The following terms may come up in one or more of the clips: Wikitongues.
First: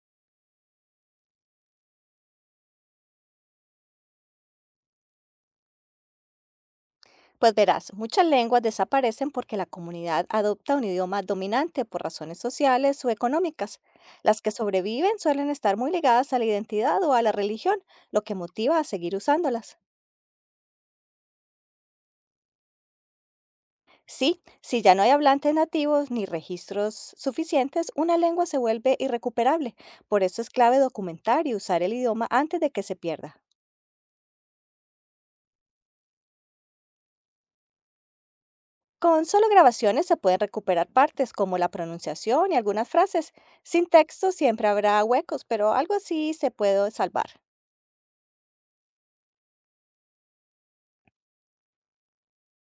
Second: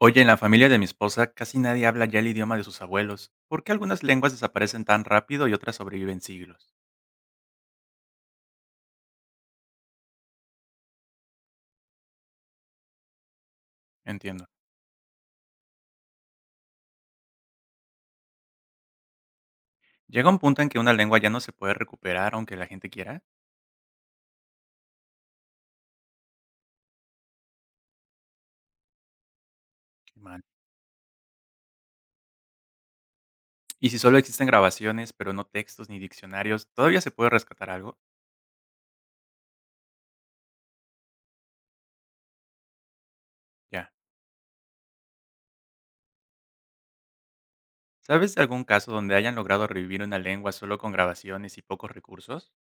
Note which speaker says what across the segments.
Speaker 1: Oye, en la familia de mi esposa casi nadie habla ya el idioma de sus abuelos. ¿Por qué algunas lenguas desaparecen tan rápido y otras sobreviven siglos?
Speaker 2: Pues verás, muchas lenguas desaparecen porque la comunidad adopta un idioma dominante por razones sociales o económicas. Las
Speaker 1: Entiendo.
Speaker 2: que sobreviven suelen estar muy ligadas a la identidad o a la religión, lo que motiva a seguir usándolas.
Speaker 1: ¿Llega un punto en que una lengua ya no se puede recuperar aunque la gente quiera?
Speaker 2: Sí, si ya no hay hablantes nativos ni registros suficientes, una lengua se vuelve irrecuperable.
Speaker 1: Qué
Speaker 2: Por eso
Speaker 1: mal.
Speaker 2: es clave documentar y usar el idioma antes de que se pierda.
Speaker 1: ¿Y si solo existen grabaciones, pero no textos ni diccionarios, todavía se puede rescatar algo?
Speaker 2: Con solo grabaciones se pueden recuperar partes como la pronunciación y algunas frases. Sin
Speaker 1: Ya.
Speaker 2: texto siempre habrá huecos, pero algo así se puede salvar.
Speaker 1: ¿Sabes de algún caso donde hayan logrado revivir una lengua solo con grabaciones y pocos recursos?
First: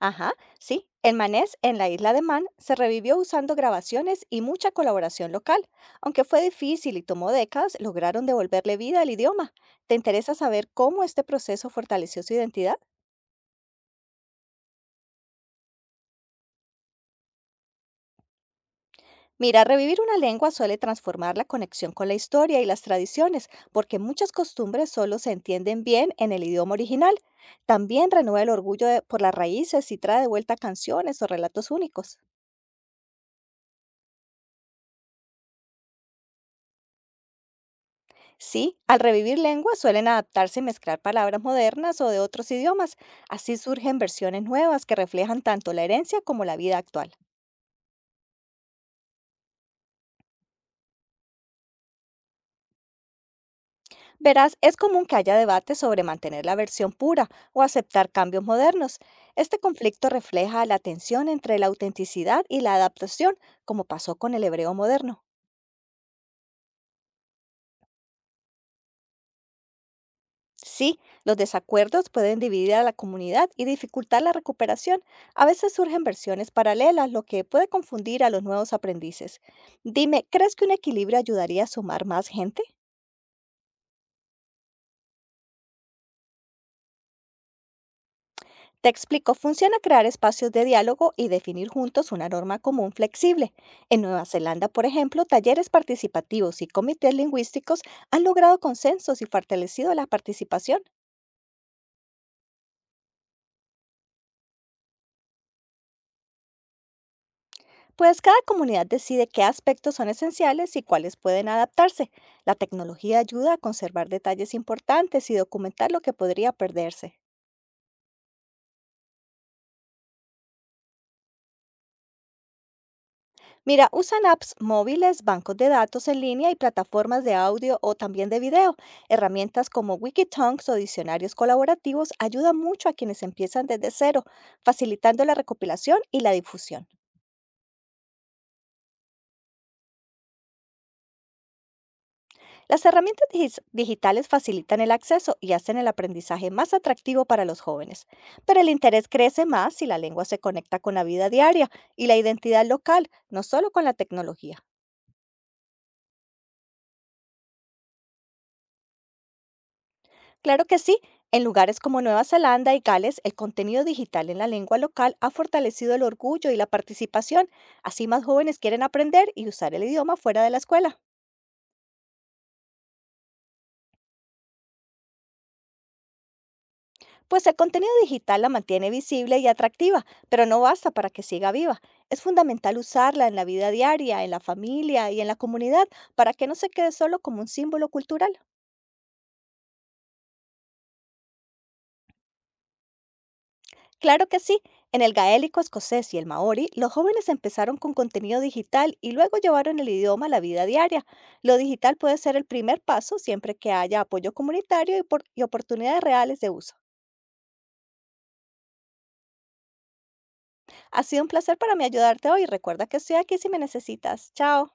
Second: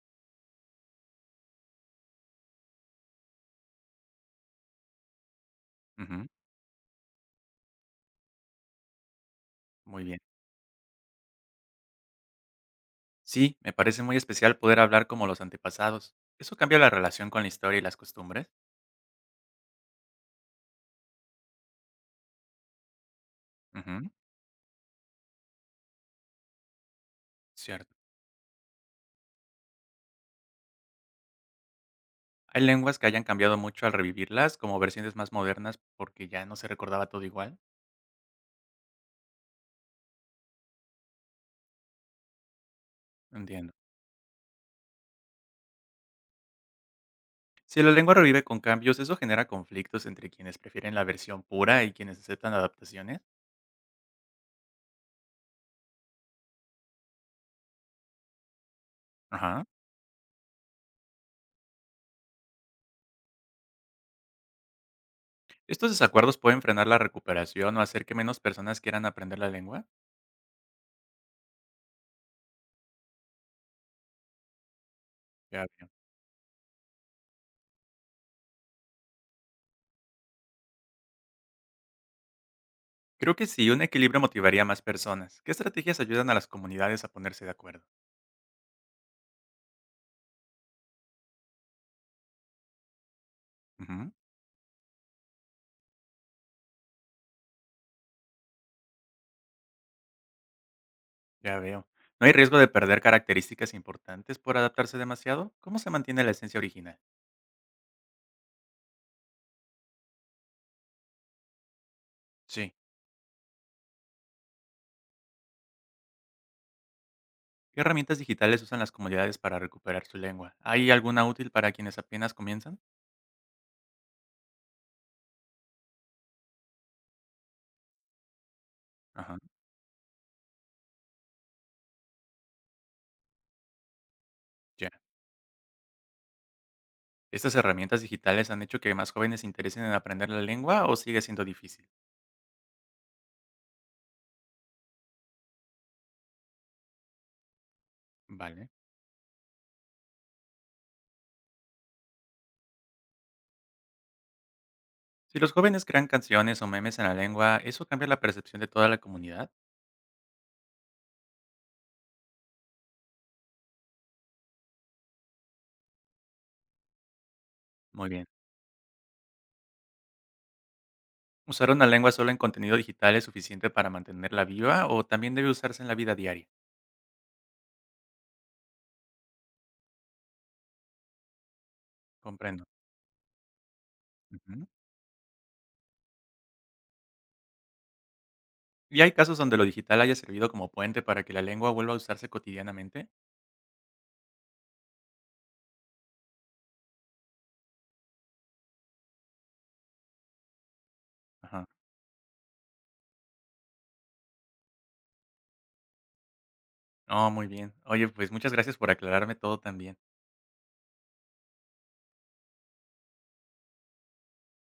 Speaker 2: Ajá, sí. El manés en la isla de Man se revivió usando grabaciones y mucha colaboración local. Aunque
Speaker 1: Ujú.
Speaker 2: fue difícil y tomó décadas, lograron devolverle vida al idioma. ¿Te
Speaker 1: Muy bien.
Speaker 2: interesa saber cómo este proceso fortaleció su identidad?
Speaker 1: Sí, me parece muy especial poder hablar como los antepasados. ¿Eso cambia la relación con la historia y las costumbres?
Speaker 2: Mira, revivir una lengua suele transformar la conexión con la historia y las tradiciones, porque
Speaker 1: Ujú.
Speaker 2: muchas costumbres solo se entienden bien en el idioma original.
Speaker 1: Cierto.
Speaker 2: También renueva el orgullo por las raíces y trae de vuelta canciones o relatos únicos.
Speaker 1: Hay lenguas que hayan cambiado mucho al revivirlas, como versiones más modernas, porque ya no se recordaba todo igual.
Speaker 2: Sí, al revivir lenguas suelen adaptarse y mezclar palabras modernas o de otros idiomas. Así
Speaker 1: Entiendo.
Speaker 2: surgen versiones nuevas que reflejan tanto la herencia como la vida actual.
Speaker 1: Si la lengua revive con cambios, eso genera conflictos entre quienes prefieren la versión pura y quienes aceptan adaptaciones.
Speaker 2: Verás, es común que haya debate sobre mantener la versión pura o aceptar cambios modernos. Este
Speaker 1: Ajá.
Speaker 2: conflicto refleja la tensión entre la autenticidad y la adaptación, como pasó con el hebreo moderno.
Speaker 1: Estos desacuerdos pueden frenar la recuperación o hacer que menos personas quieran aprender la lengua.
Speaker 2: Sí, los desacuerdos pueden dividir a la comunidad y dificultar la recuperación. A
Speaker 1: Ya
Speaker 2: veces
Speaker 1: veo.
Speaker 2: surgen versiones paralelas, lo que puede confundir a los nuevos aprendices. Dime, ¿crees que un equilibrio ayudaría a sumar más gente?
Speaker 1: Creo que sí, un equilibrio motivaría a más personas. ¿Qué estrategias ayudan a las comunidades a ponerse de acuerdo?
Speaker 2: Te explico, funciona crear espacios de diálogo y definir juntos una norma común flexible. En
Speaker 1: Ujú.
Speaker 2: Nueva Zelanda, por ejemplo, talleres participativos y comités lingüísticos han logrado consensos y fortalecido la participación,
Speaker 1: Ya veo. ¿No hay riesgo de perder características importantes por adaptarse demasiado? ¿Cómo se mantiene la esencia original?
Speaker 2: pues cada comunidad decide qué aspectos son esenciales y cuáles pueden adaptarse. La
Speaker 1: Sí.
Speaker 2: tecnología ayuda a conservar detalles importantes y documentar lo que podría perderse.
Speaker 1: ¿Qué herramientas digitales usan las comunidades para recuperar su lengua? ¿Hay alguna útil para quienes apenas comienzan?
Speaker 2: Mira, usan apps móviles, bancos de datos en línea y plataformas de audio o también de video.
Speaker 1: Ajá,
Speaker 2: Herramientas como Wikitongues o diccionarios colaborativos ayudan mucho a quienes empiezan desde cero,
Speaker 1: ya.
Speaker 2: facilitando la recopilación y la difusión.
Speaker 1: ¿Estas herramientas digitales han hecho que más jóvenes se interesen en aprender la lengua o sigue siendo difícil?
Speaker 2: Las herramientas digitales facilitan el acceso y hacen el aprendizaje más atractivo para los jóvenes, pero el
Speaker 1: Vale.
Speaker 2: interés crece más si la lengua se conecta con la vida diaria y la identidad local, no solo con la tecnología.
Speaker 1: Si los jóvenes crean canciones o memes en la lengua, ¿eso cambia la percepción de toda la comunidad?
Speaker 2: Claro que sí. En lugares como Nueva Zelanda y Gales, el contenido digital en la lengua local ha fortalecido el orgullo y la participación. Así
Speaker 1: Muy
Speaker 2: más
Speaker 1: bien.
Speaker 2: jóvenes quieren aprender y usar el idioma fuera de la escuela.
Speaker 1: ¿Usar una lengua solo en contenido digital es suficiente para mantenerla viva o también debe usarse en la vida diaria?
Speaker 2: Pues el contenido digital la mantiene visible y atractiva, pero no basta para que siga viva. Es
Speaker 1: Comprendo.
Speaker 2: fundamental usarla en la vida diaria, en la
Speaker 1: Ujú.
Speaker 2: familia y en la comunidad para que no se quede solo como un símbolo cultural.
Speaker 1: ¿Y hay casos donde lo digital haya servido como puente para que la lengua vuelva a usarse cotidianamente?
Speaker 2: Claro que sí. En el gaélico escocés y el maorí, los jóvenes empezaron con contenido digital y luego llevaron el idioma a la vida diaria. Lo
Speaker 1: Ajá.
Speaker 2: digital puede ser el primer paso siempre que haya apoyo comunitario y oportunidades reales de uso.
Speaker 1: No, muy bien. Oye, pues muchas gracias por aclararme todo también.
Speaker 2: Ha sido un placer para mí ayudarte hoy. Recuerda que estoy aquí si me necesitas. Chao.